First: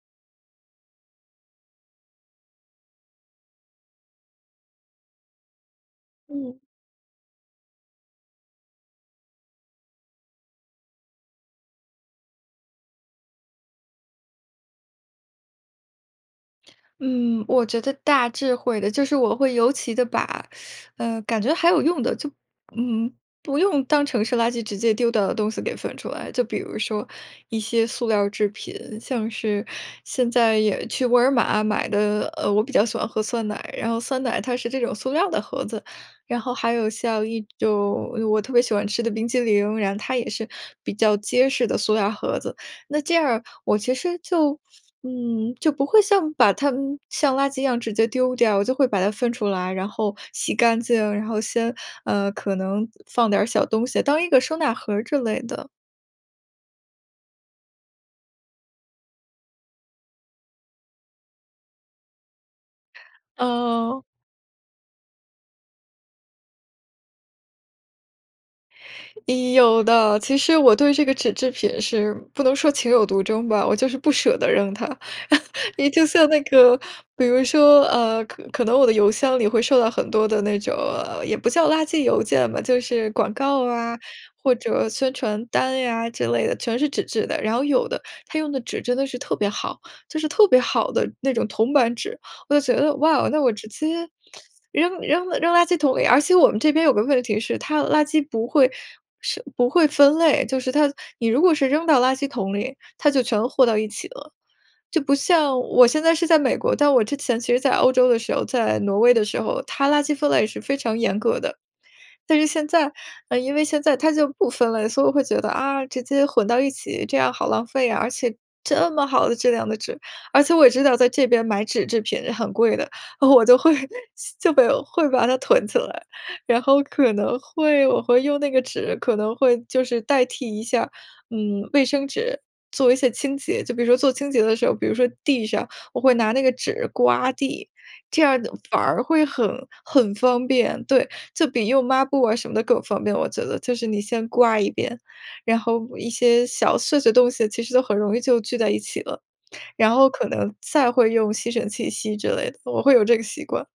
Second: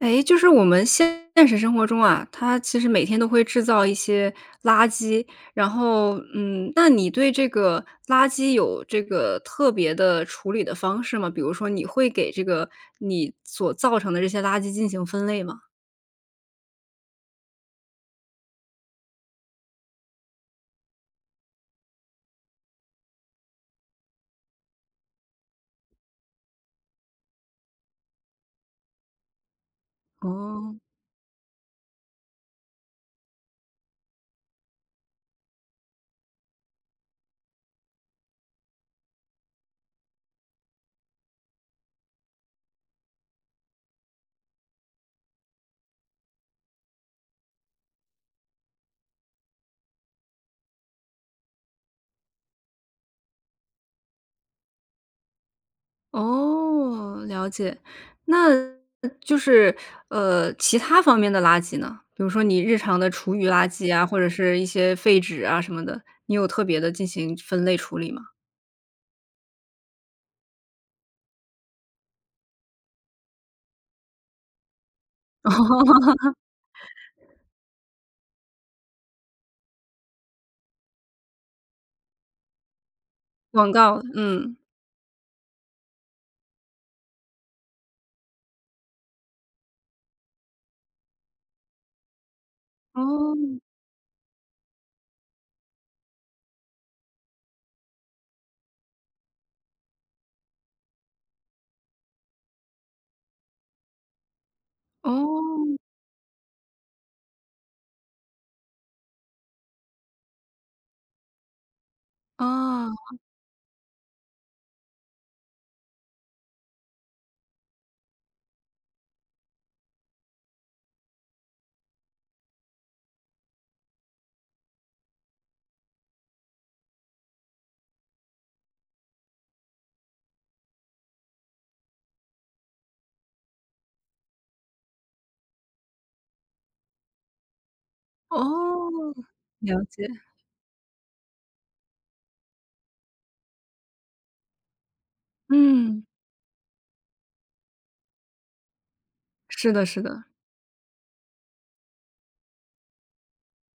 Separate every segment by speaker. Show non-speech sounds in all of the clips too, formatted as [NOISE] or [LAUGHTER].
Speaker 1: 诶，就是我们现实生活中啊，它其实每天都会制造一些垃圾，然后，
Speaker 2: 嗯。
Speaker 1: 嗯，那你对这个垃圾有这个特别的处理的方式吗？比如说你会给这个，你所造成的这些垃圾进行分类吗？
Speaker 2: 嗯，我觉得大致会的，就是我会尤其地把，[SUCKS TEETH] 呃，感觉还有用的，就，嗯，不用当成是垃圾直接丢掉的东西给分出来。就比如说一些塑料儿制品，像是现在
Speaker 1: 哦。
Speaker 2: 也去沃尔玛买的呃，我比较喜欢喝酸奶，然后酸奶它是这种塑料儿的盒子。然后还有像一种，哎哟，我特别喜欢吃的冰淇淋，然后它也是比较结实的塑料盒子。那这样儿，我其实就，嗯，就不会像，把它，嗯，像垃圾一样直接丢掉，我就会把它分出来，然后洗干净，然后先，呃，可能放点儿小东西，当一个收纳盒儿之类的。
Speaker 1: 哦，了解。那就是，呃，其它方面的垃圾呢？比如说你日常的厨余垃圾
Speaker 2: 嗯。
Speaker 1: 啊，或者是一些废纸啊，什么的，你有特别地进行分类处理吗？
Speaker 2: 有的，其实我对这个纸制品是不能说情有独钟吧，我就是不舍得扔它。[CHUCKLES] 你就像那个
Speaker 1: [LAUGHS]
Speaker 2: 比如说，呃，可可能我的邮箱里会收到很多的那种呃，也不叫垃圾邮件吧，就是广告
Speaker 1: 广
Speaker 2: 啊，
Speaker 1: 告，
Speaker 2: 或
Speaker 1: 嗯。
Speaker 2: 者宣传单呀之类的，全是纸质的，然后有的它用的纸真得是特别好，就是特别好的那种铜板纸。我就觉得哇，那我
Speaker 1: 哦。
Speaker 2: 直接 [SUCKS TEETH] 扔扔扔垃圾桶里，而且我们这边有个问题是它的垃圾不会是不会分类，就是它你如果是扔到垃圾桶里，它就全和到一起了。就不像
Speaker 1: 哦。
Speaker 2: 我现在是在美国，但我之前其实在欧洲的时候，在挪威的时候，它垃圾分类是非常严格的。但是现在，
Speaker 1: 哦。
Speaker 2: 呃，因为现在它就不分类，所以我会觉得，啊，直接混到一起，这样好浪费啊，而且这么好的质量的纸。而且我也知道在这边买纸制品很贵的，我就会就被有，会把它囤起来，然后可能会我会用那个纸可能会就是代替一下，嗯，卫生纸做一些清洁。就比如说做清洁的时候，比如说地上我会拿那个纸刮地，这样反而
Speaker 1: 哦，
Speaker 2: 会很
Speaker 1: 了解。
Speaker 2: 很方便。对，就比用抹布啊什么的更方便，我觉得就是你先刮一遍，然后
Speaker 1: 嗯。
Speaker 2: 一些小碎碎东西其实都很容易就聚在一起了，
Speaker 1: 是的
Speaker 2: 然
Speaker 1: 是
Speaker 2: 后
Speaker 1: 的。
Speaker 2: 可能再会用吸尘器吸之类的，我会有这个习惯。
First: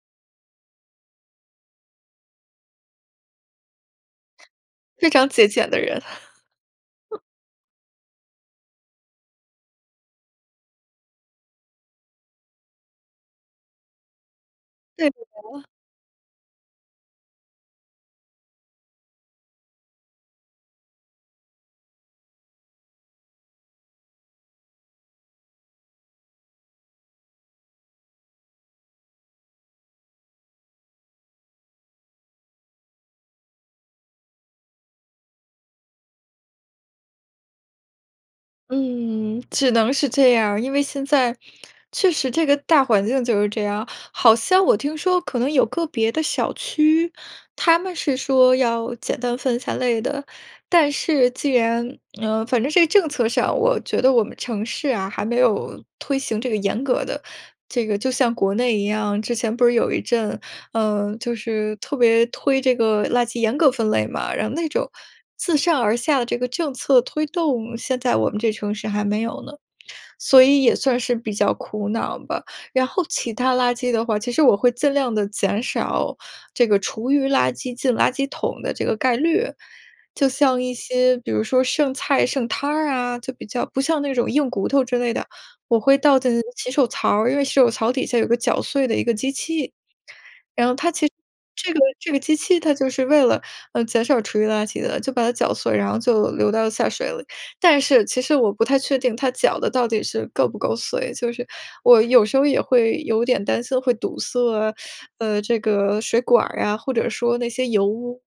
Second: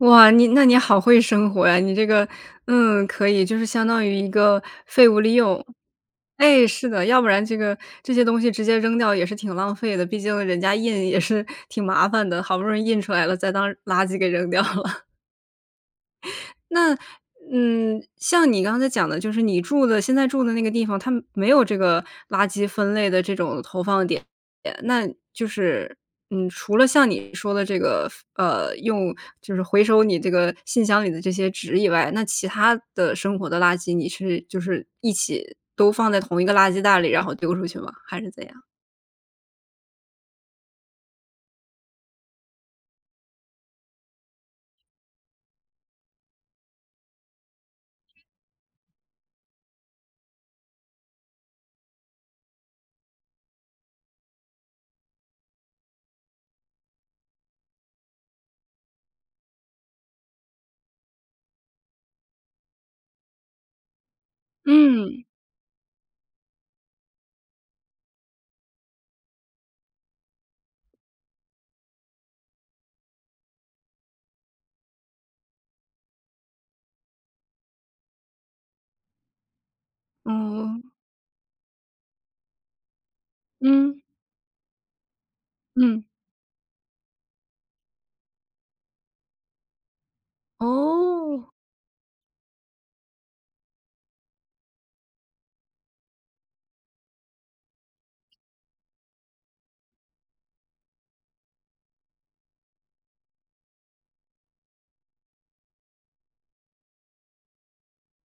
Speaker 1: 哇，你那你好会生活呀。你这个，嗯，可以，就是相当于一个废
Speaker 2: 非
Speaker 1: 物
Speaker 2: 常
Speaker 1: 利
Speaker 2: 节
Speaker 1: 用。
Speaker 2: 俭的人。
Speaker 1: 诶，是的，
Speaker 2: [CHUCKLES]
Speaker 1: 要不然这个这些东西直接扔掉也是挺浪费的，毕竟人家印也是挺麻烦的，好不容易印出来了再当垃圾给扔掉了。
Speaker 2: 对的呀。
Speaker 1: [LAUGHS] 那，嗯，像你刚才讲的就是你住的现在住的那个地方，它没有这个垃圾分类的这种投放点，那就是，嗯，除了像你说的这个分呃，用就是回收你这个信箱里的这些纸以外，那其它的生活的垃圾你是就是一起都放在同一个垃圾袋里，然后丢出去吗？还是怎样？
Speaker 2: 嗯，只能是这样儿。因为现在，确实这个大环境就是这样。好像我听说可能有个别的小区，它们是说要简单分三类的，但是既然呃，反正这个政策上，我觉得我们城市啊，还没有推行这个严格的这个就像国内一样，之前不是有一阵，呃，就是特别推这个垃圾严格分类嘛，然后那种
Speaker 1: 嗯。
Speaker 2: 自上而下的这个政策推动，现在我们这城市还没有呢，所以也算是比较苦恼吧。然后其它垃圾的话，其实我会尽量地减少这个厨余垃圾进垃圾桶的这个概率，就像一
Speaker 1: 嗯。
Speaker 2: 些比如说剩菜剩汤儿啊，就比较不
Speaker 1: 嗯。
Speaker 2: 像那种硬骨头之类的，我会
Speaker 1: 嗯。
Speaker 2: 倒在那个洗手槽儿，因为洗手槽底下有个绞碎的一个机器，然后它其实
Speaker 1: 哦。
Speaker 2: 这个这个机器它就是为了，呃，减少厨余垃圾的，就把它搅碎，然后就流到了下水里。但是其实我不太确定它搅得到底是够不够碎，就是我有时候也会有点担心会堵塞啊 [SUCKS TEETH] 呃，这个水管儿呀，或者说那些油污，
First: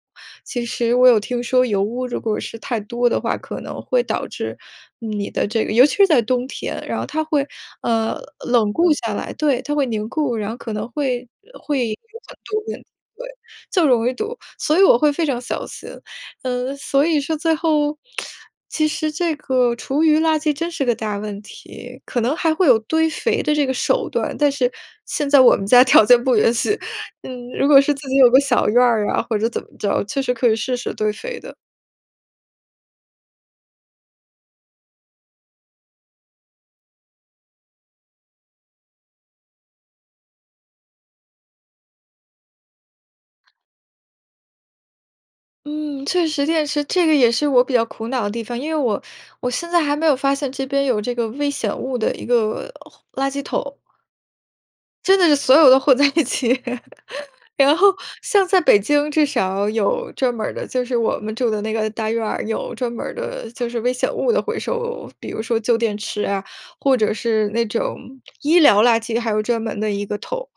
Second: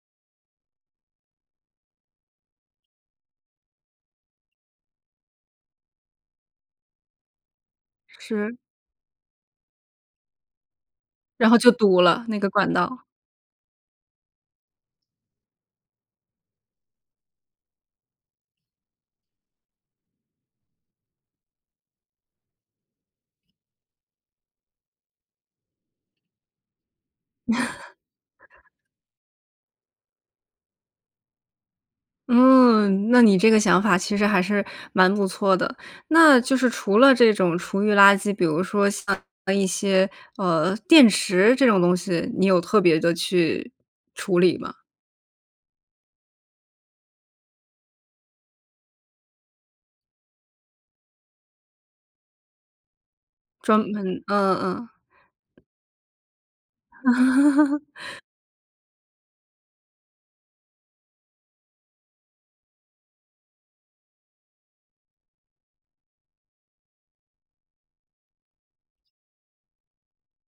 Speaker 2: 其实我有听说油污如果是太多的话，可能会导致你的这个尤其是在冬天，然后它会，呃，
Speaker 1: 是。
Speaker 2: 冷固下来，对，它会凝固，然后可能会
Speaker 1: 然后就
Speaker 2: 会有
Speaker 1: 堵了，
Speaker 2: 很
Speaker 1: 那个
Speaker 2: 多
Speaker 1: 管
Speaker 2: 问题
Speaker 1: 道。
Speaker 2: 对，就容易堵，所以我会非常小心。呃，所以说最后，[SMACKS LIPS] 其实这个厨余垃圾真是个大问题，可能还会有堆肥的这个手段，但是现在我们家条件不允许，嗯，如果是自己有个
Speaker 1: [LAUGHS]
Speaker 2: 小院儿啊或者怎么着，确实可以试试堆肥的。
Speaker 1: 嗯，那你这个想法，其实还是蛮不错的。那就是除了这种厨余垃圾，比如说像一些，呃，电池这种东西，你有特别地去处理吗？
Speaker 2: 嗯，确实电池，这个也是我比较苦恼的地方。因为我我现在还没有发现这边有这个危险物的一个，回垃圾
Speaker 1: 专
Speaker 2: 桶。
Speaker 1: 门嗯嗯嗯。
Speaker 2: 真的是所有都混在一起，[LAUGHS] 然后，
Speaker 1: [LAUGHS]
Speaker 2: 像在北京至少有专门儿的就是我们住的那个大院儿，有专门儿的，就是危险物的回收，比如说旧电池啊，或者是那种医疗垃圾还有专门的一个桶。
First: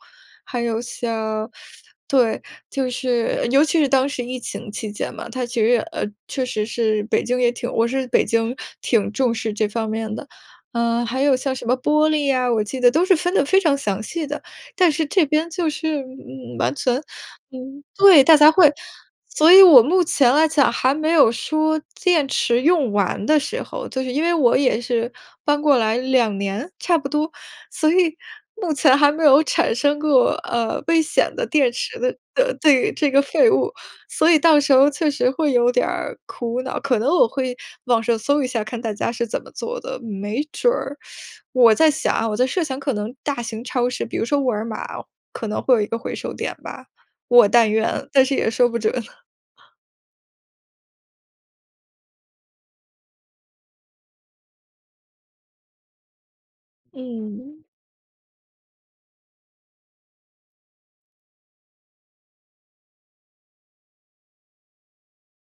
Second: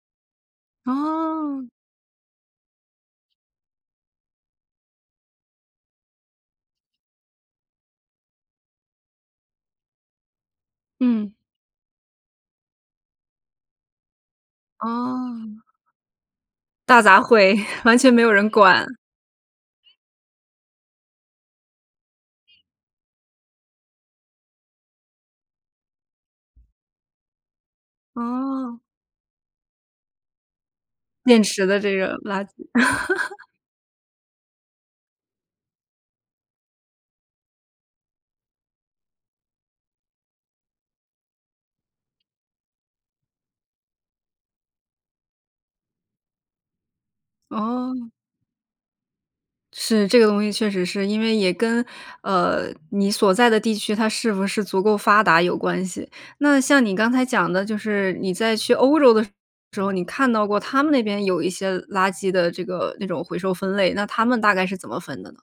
Speaker 2: 还有像，
Speaker 1: 哦。
Speaker 2: [SUCKS TEETH] 对，就是，尤其是当时疫情期间嘛，它其实也呃，确实是北京也挺我是北京挺重视这方面的。呃，还
Speaker 1: 嗯。
Speaker 2: 有像什么玻璃呀，我记得都是分得非常详细的。但是这边，
Speaker 1: 啊。
Speaker 2: 就是，嗯，完全，
Speaker 1: 大杂烩，
Speaker 2: 嗯
Speaker 1: [CHUCKLES] 完全没
Speaker 2: 对，
Speaker 1: 有
Speaker 2: 大
Speaker 1: 人
Speaker 2: 家会
Speaker 1: 管。
Speaker 2: 所以我目前来讲，还没有说电池用完的时候。就是因为我也是搬过来2年差不多，所以目
Speaker 1: 啊。
Speaker 2: 前还没有产生过，呃，危险
Speaker 1: 电
Speaker 2: 的
Speaker 1: 池
Speaker 2: 电
Speaker 1: 的这
Speaker 2: 池的
Speaker 1: 个垃圾。
Speaker 2: 的对，这个
Speaker 1: [LAUGHS]
Speaker 2: 废物，所以到时候确实会有点儿苦恼。可能我会网上搜一下儿，看大家是怎么做的，没准儿，[SUCKS TEETH] 我在想啊，我在设想可能大型超市，比如说沃尔玛可能会有一个回收点吧，我但愿，
Speaker 1: 哦。
Speaker 2: 但是也说不准。[CHUCKLES]
Speaker 1: 是。这个东西确实是，因为也跟，呃，你所在的地区它是不是足够发达有关系。那像你刚才讲的
Speaker 2: 嗯。
Speaker 1: 就是，你在去欧洲的时候，你看到过他们那边有一些垃圾的这个，那种回收分类，那他们大概是怎么分的呢？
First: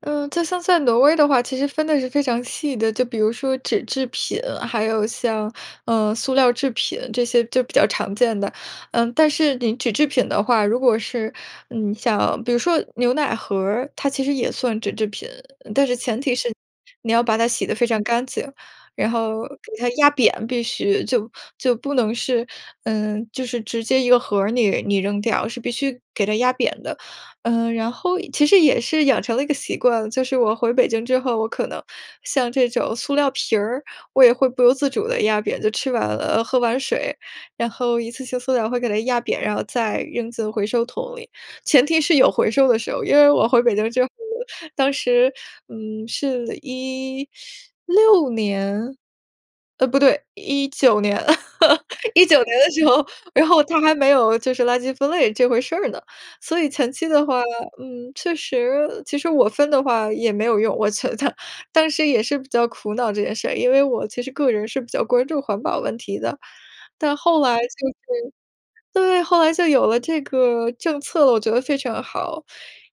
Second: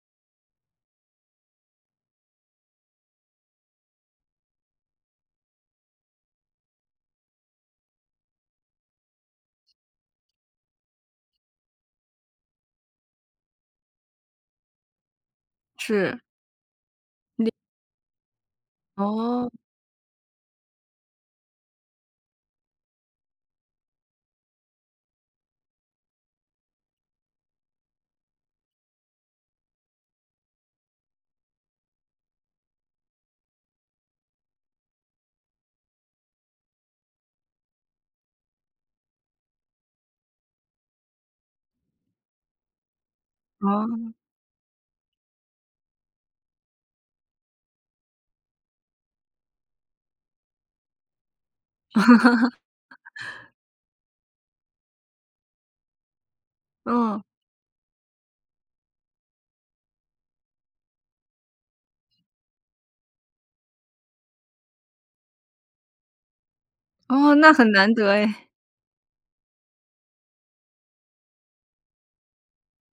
Speaker 2: 呃，就像在挪威的话，其实分得是非常细的。就比如说纸制品，还有像，呃，塑料制品这些就比较常见的。呃，但是你纸制品的话，如果是，嗯，像比如说牛奶盒儿，它其实也算纸制品。但是前
Speaker 1: 是。
Speaker 2: 提是你要把它
Speaker 1: 你
Speaker 2: 洗得非常干净，然后
Speaker 1: 哦。
Speaker 2: 给它压扁必须，就就不能是呃，就是直接一个盒儿你你扔掉，是必须给它压扁的。呃，然后其实也是养成了一个习惯，就是我回北京之后，我可能像这种塑料瓶儿，我也会不由自主地压扁。就吃完了呃，喝完水，然后一次性塑料会给它压扁然后再扔进回收桶里，前提是有回收的时候。因为我回北京之后，
Speaker 1: 哦。
Speaker 2: 当时，嗯，是16年，呃，不对，19年 [LAUGHS] 19年的时候，然
Speaker 1: [LAUGHS]
Speaker 2: 后它还没有就是垃圾分类这回事儿呢。所以前期
Speaker 1: 哦。
Speaker 2: 的话，嗯，确实其实我分的话也没有用，我觉得，当时也是比较苦恼这件事儿。因为我其实个人是比较关注环保问题的，但
Speaker 1: 哦，
Speaker 2: 后
Speaker 1: 那
Speaker 2: 来就
Speaker 1: 很难
Speaker 2: 是
Speaker 1: 得诶。
Speaker 2: 对，后来就有了这个政策了，我觉得非常好。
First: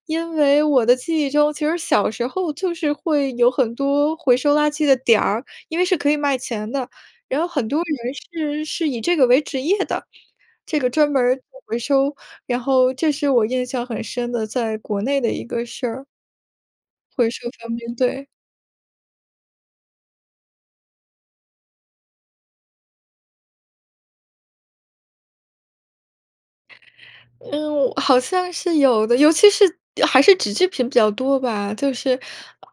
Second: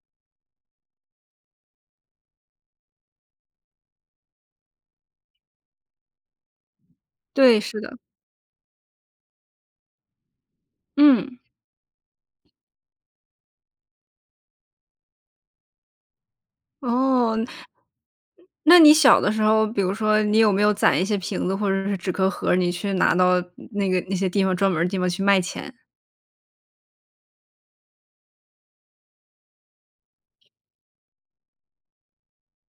Speaker 2: 因为我的记忆中，其实小时候就是会有很多回收垃圾的点儿，因为是可以卖钱的。然后
Speaker 1: 对，
Speaker 2: 很
Speaker 1: 是
Speaker 2: 多
Speaker 1: 的。
Speaker 2: 人是是以这个为职业的，这个专门儿
Speaker 1: 嗯。
Speaker 2: 做回收，然后这是我印象很深的在国内的一个事儿。回
Speaker 1: 哦，
Speaker 2: 收方便，对。
Speaker 1: 那你小的时候，比如说你有没有攒一些瓶子或者是纸壳盒儿，你去拿到那个那些地方专门儿的地方去卖钱？
Speaker 2: 嗯，好像是有的，尤其是还是纸质品比较多吧。就是，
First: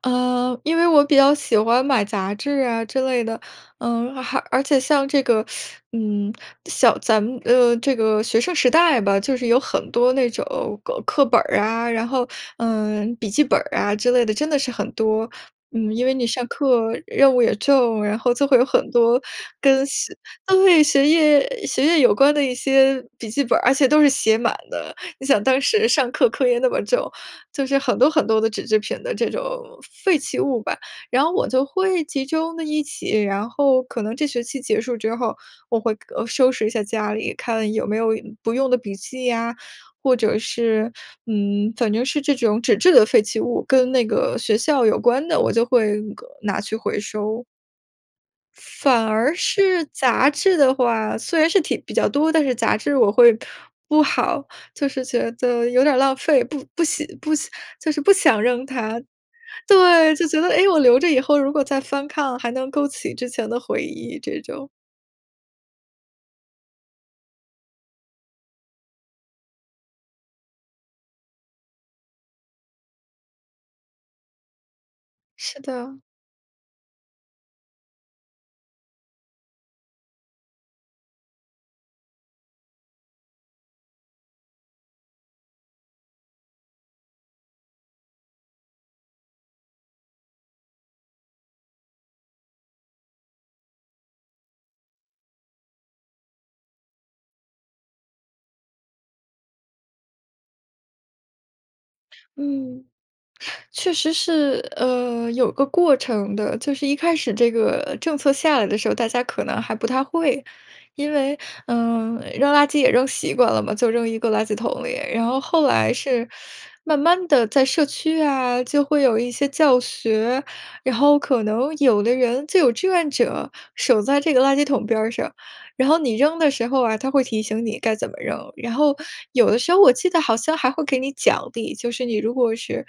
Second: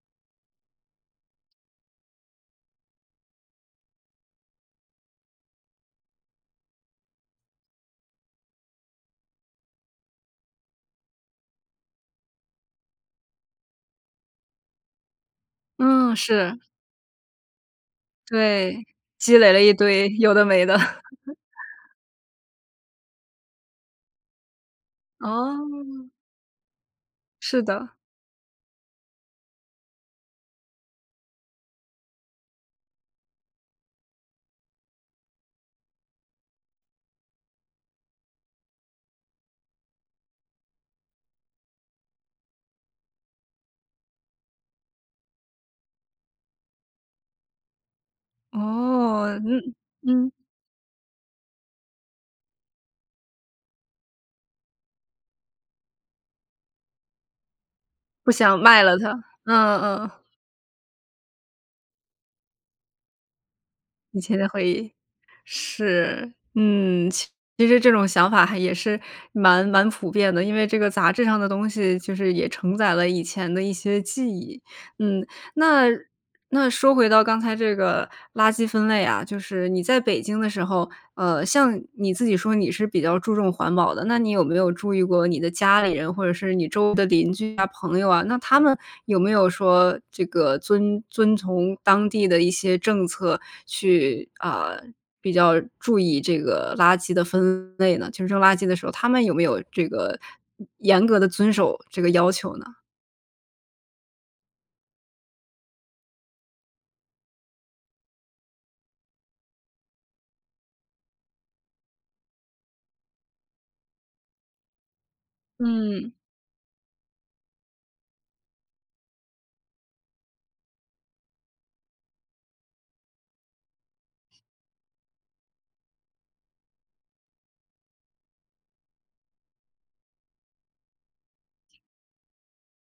Speaker 2: 呃，因为我比较喜欢买杂志啊之类的。嗯，而而且像这个，[SUCKS TEETH] 嗯，小咱们，呃，这个学生时代吧，就是有很多那种，够课本儿啊，然后，呃，笔记本儿啊之类的，真的是很多。嗯，因为
Speaker 1: 嗯，
Speaker 2: 你上
Speaker 1: 是。
Speaker 2: 课，任务也重，然后就会有
Speaker 1: 对，
Speaker 2: 很多
Speaker 1: 积累了一
Speaker 2: 跟
Speaker 1: 堆，
Speaker 2: 学
Speaker 1: 有的没的。
Speaker 2: 对，
Speaker 1: [CHUCKLES]
Speaker 2: 学业学业有关的一些笔记本儿，而且都是写满的。你想当时
Speaker 1: 哦。
Speaker 2: 上课课业那么重，
Speaker 1: 是
Speaker 2: 就是
Speaker 1: 的。
Speaker 2: 很多很多的纸制品的这种，废弃物吧。然后我就会集中的一起，然后可能这学期结束之后，我会，呃，收拾一下家里，看有没有不用的笔记呀，或者是，嗯，反正是这种纸质的废弃物，跟那个学校有关的，我就会那个拿去回收。反而
Speaker 1: 哦，嗯
Speaker 2: 是杂
Speaker 1: 嗯。
Speaker 2: 志的话，虽然是挺比较多，但是杂志我会不好，就是觉得有点儿浪费。不不喜不，就是不
Speaker 1: 不
Speaker 2: 想
Speaker 1: 想
Speaker 2: 扔
Speaker 1: 卖了
Speaker 2: 它。
Speaker 1: 它，嗯嗯
Speaker 2: 对，
Speaker 1: 嗯。
Speaker 2: 就觉得，哎，我留着以后如果再翻看，还能勾起之前的回忆
Speaker 1: 以前
Speaker 2: 这
Speaker 1: 的回
Speaker 2: 种。
Speaker 1: 忆，是，嗯。其实这种想法还也是蛮蛮普遍的，因为这个杂志上的东西，就是也承载了以前的一些记忆，嗯。
Speaker 2: 是
Speaker 1: 那
Speaker 2: 的。
Speaker 1: 那说回到刚才这个垃圾分类啊，就是你在北京的时候，呃，像你自己说你是比较注重环保的，那你有没有注意过你的家里人，或者是你周围的邻居啊、朋友啊，那他们有没有说，这个遵遵从当地的一些政策去，啊，比较注意这个垃圾的分类呢？就扔垃圾的时候，他们有没有这个，严格地遵守这个要求呢？
Speaker 2: 嗯，确实是，呃，有个过程的。就是一开始这个政策下来的时候，大家可能还不太会。因为，嗯，扔垃圾也扔习惯了嘛，就扔一个垃圾桶里。然后后来
Speaker 1: 嗯。
Speaker 2: 是慢慢地在社区啊，就会有一些教学，然后可能有的人，就有志愿者守在这个垃圾桶边儿上，然后你扔的时候啊，他会提醒你该怎么扔。然后有的时候我记得好像还会给你奖励，就是你如果是，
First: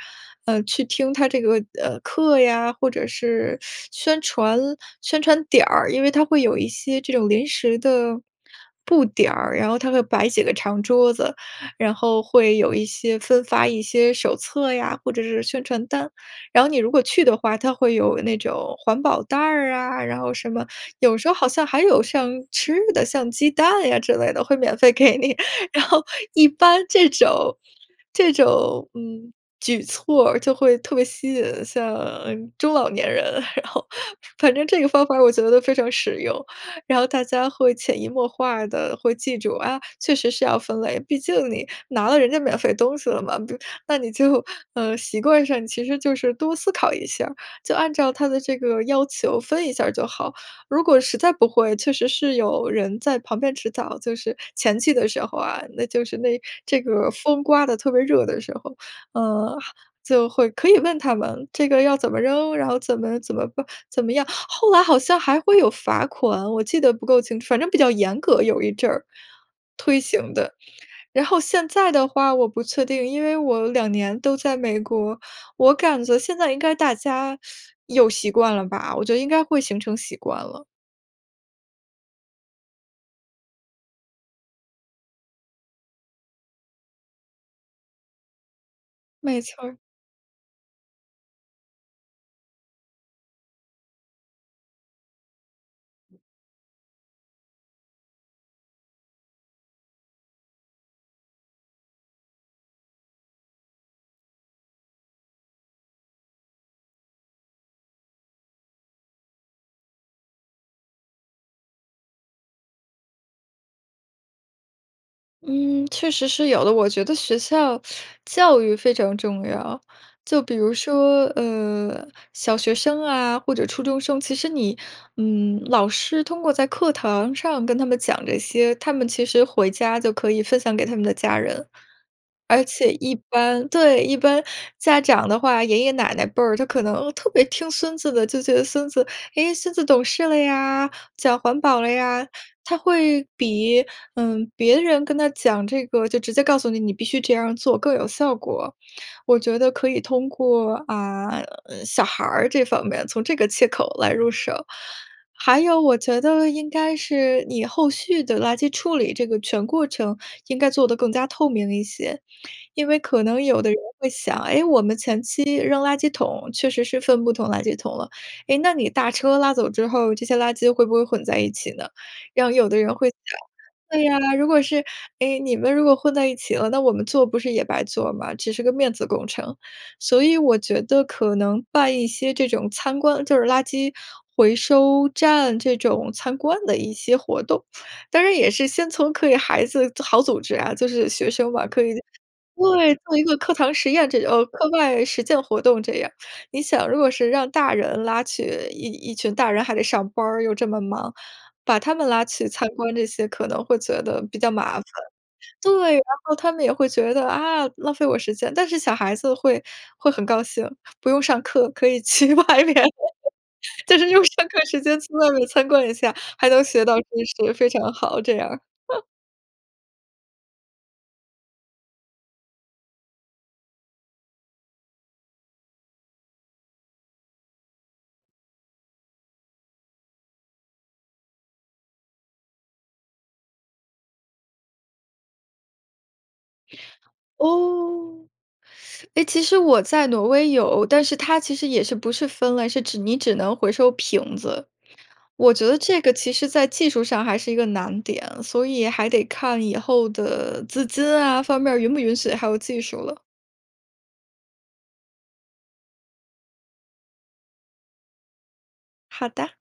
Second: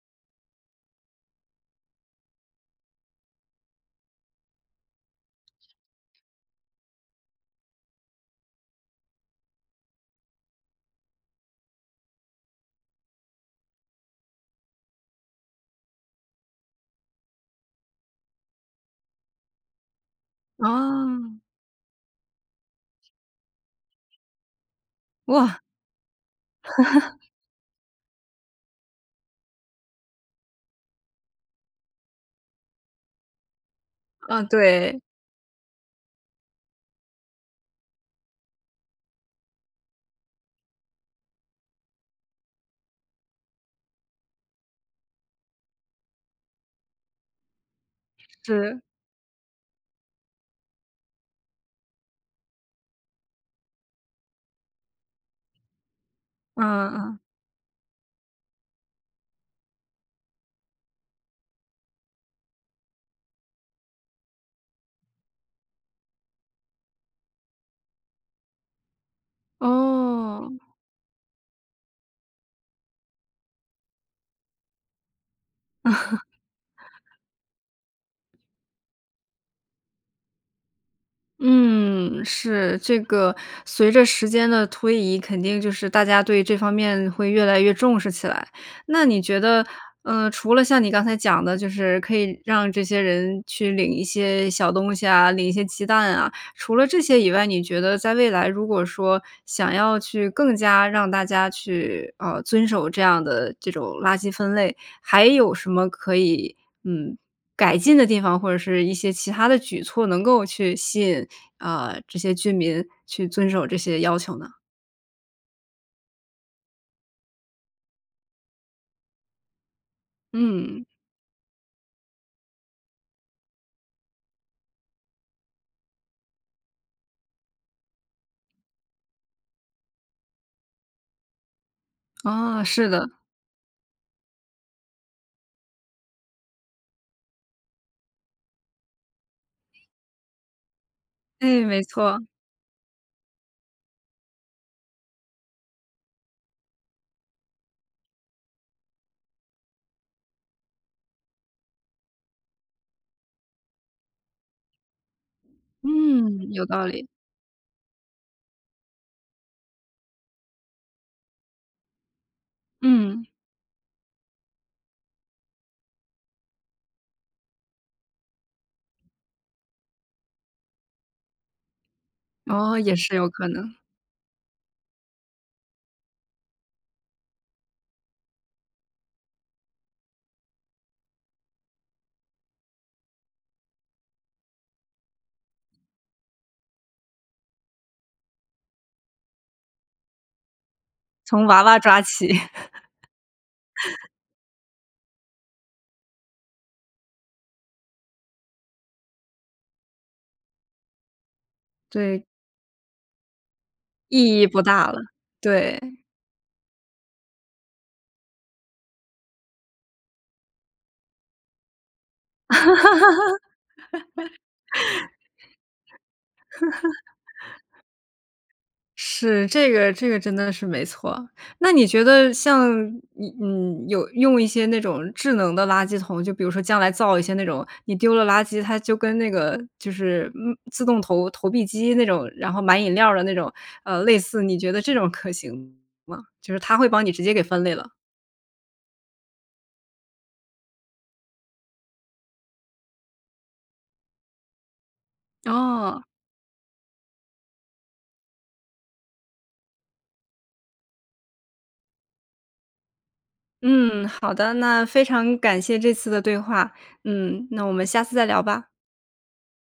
Speaker 2: 呃，去听他这个，呃，课呀，或者是宣传宣传点儿，因为它会有一些这种临时的布点儿，然后它会摆几个长桌子，然后会有一些分发一些手册呀，或者是宣传单。然后你如果去的话，它会有那种环保袋儿啊，然后什么，有时候
Speaker 1: 哦。
Speaker 2: 好像还有像吃的，像鸡蛋呀之类的，会免费给你。
Speaker 1: 哇。
Speaker 2: 然后一般这
Speaker 1: [LAUGHS]
Speaker 2: 种这种，嗯，举措儿，就会特别吸引像中老年人，然后
Speaker 1: 嗯，
Speaker 2: 反正这个
Speaker 1: 对。
Speaker 2: 方法儿我觉得非常实用。然后大家会潜移默化地会记住，啊，确实是要分类，毕竟你拿了人家免费东西了嘛，不，那你就，呃，习惯上其实就是多思考一下儿，就按照它的这
Speaker 1: 是。
Speaker 2: 个要求，分一下儿就好。如果实在不会，确实是有人在旁边指导，就是前期的时候啊，那就是那这
Speaker 1: 嗯
Speaker 2: 个
Speaker 1: 嗯。
Speaker 2: 风刮得特别热的时候。呃，就会可以问他们这个要怎么扔，然后怎么怎么办怎么样，后来好像还会有罚款，我记得不够清，反正比较严格，有一阵儿，推行的。
Speaker 1: 哦。
Speaker 2: 然后现在的话我不确定，因为我2年都在美国，我感觉现在应该大
Speaker 1: [CHUCKLES]
Speaker 2: 家 [SUCKS TEETH] 有习惯了吧，我觉得应该会形成习惯了。
Speaker 1: 嗯，是。这个随着时间的推移，肯定就是大家对这方面会越来越重视起来。那你觉
Speaker 2: 没错
Speaker 1: 得，
Speaker 2: 儿。
Speaker 1: 呃，除了像你刚才讲的，就是可以让这些人去领一些小东西啊、领一些鸡蛋啊。除了这些以外，你觉得在未来，如果说想要去更加让大家去，呃，遵守这样的这种垃圾分类，还有什么可以，嗯，改进的地方？或者是一些其它的举措，能够去吸引，啊，这些居民去遵守这些要求呢？
Speaker 2: 嗯，确实是有的。我觉得学校 [SUCKS TEETH] 教育非常重要。就比如
Speaker 1: 嗯。
Speaker 2: 说，呃，小学生啊或者初中生，其实你，嗯，老师通过在课堂上跟他们讲这些，他们其实回家就可以分享给他们的家人。而
Speaker 1: 啊，是
Speaker 2: 且
Speaker 1: 的。
Speaker 2: 一般对，一般家长的话，爷爷奶奶辈儿就可能特别听孙子的，就觉得：“孙子，诶，孙子懂事了呀，讲环
Speaker 1: 诶，
Speaker 2: 保
Speaker 1: 没
Speaker 2: 了
Speaker 1: 错。
Speaker 2: 呀。”他会比，嗯，别人跟他讲这个就直接告诉你，你必须这样儿做更有效果。我觉得可以通过，啊呃，小孩儿这方面，从这个切口来入手。还有我觉得
Speaker 1: 嗯，有
Speaker 2: 应
Speaker 1: 道
Speaker 2: 该
Speaker 1: 理。
Speaker 2: 是你后续的垃圾处理这个全过程，应该做得更加透明一些。因为可
Speaker 1: 嗯。
Speaker 2: 能有的人会想：“诶，我们前期扔垃圾桶确实是分不同垃圾桶了，诶，那你大车拉走之后，这些垃圾会不会混在一起呢？“然后有的
Speaker 1: 哦，
Speaker 2: 人
Speaker 1: 也
Speaker 2: 会
Speaker 1: 是
Speaker 2: 想
Speaker 1: 有可能。
Speaker 2: 对啊，如果是，诶，你们如果混在一起了，那我们做不是也白做吗？只是个面子工程。所以我觉得可能办一些这种参观就是垃圾回收站这种参观的一些活动，当然也是先从可以孩子组好组织啊，就是学
Speaker 1: 从
Speaker 2: 生
Speaker 1: 娃
Speaker 2: 嘛，
Speaker 1: 娃
Speaker 2: 可以
Speaker 1: 抓起。
Speaker 2: 对，做一个课堂实
Speaker 1: [LAUGHS]
Speaker 2: 验这种课外实践活动这样。你想，如果是让大人拉起一一群大人还得上班儿，又这么忙，把他们拉
Speaker 1: 对。
Speaker 2: 去参观，这些可能会觉得比
Speaker 1: 意义
Speaker 2: 较
Speaker 1: 不
Speaker 2: 麻烦。
Speaker 1: 大了，
Speaker 2: 对，
Speaker 1: 对。
Speaker 2: 然后他们也会觉得：“啊，浪费我时间。”但是小孩子会会很高兴，不用上课可以去外面，[GIGGLES] 就是用上课时间去外面参观一下，还能学到知识，非
Speaker 1: [LAUGHS]
Speaker 2: 常好，这样儿。[LAUGHS]
Speaker 1: 是，这个这个真的是没错。那你觉得像一嗯，有用一些那种智能的垃圾桶，就比如说将来造一些那种你丢了垃圾，它就跟那个就是，嗯自动投投币机那种，然后买饮料的那种，呃，类似你觉得这种可行吗？就是它会帮你直接给分类了。
Speaker 2: 哦。[SUCKS TEETH] 诶，其实我在挪威有，但是它其实也是，不是分类，是指你只能回收瓶子。我觉得这
Speaker 1: 哦。
Speaker 2: 个其实在技术上还是一个难点，所以还得看以后的资金啊方面儿允不允许，还有技术了。
Speaker 1: 嗯，好的。那非常感谢这次的对话。嗯，那我们下次再聊吧。
Speaker 2: 好的。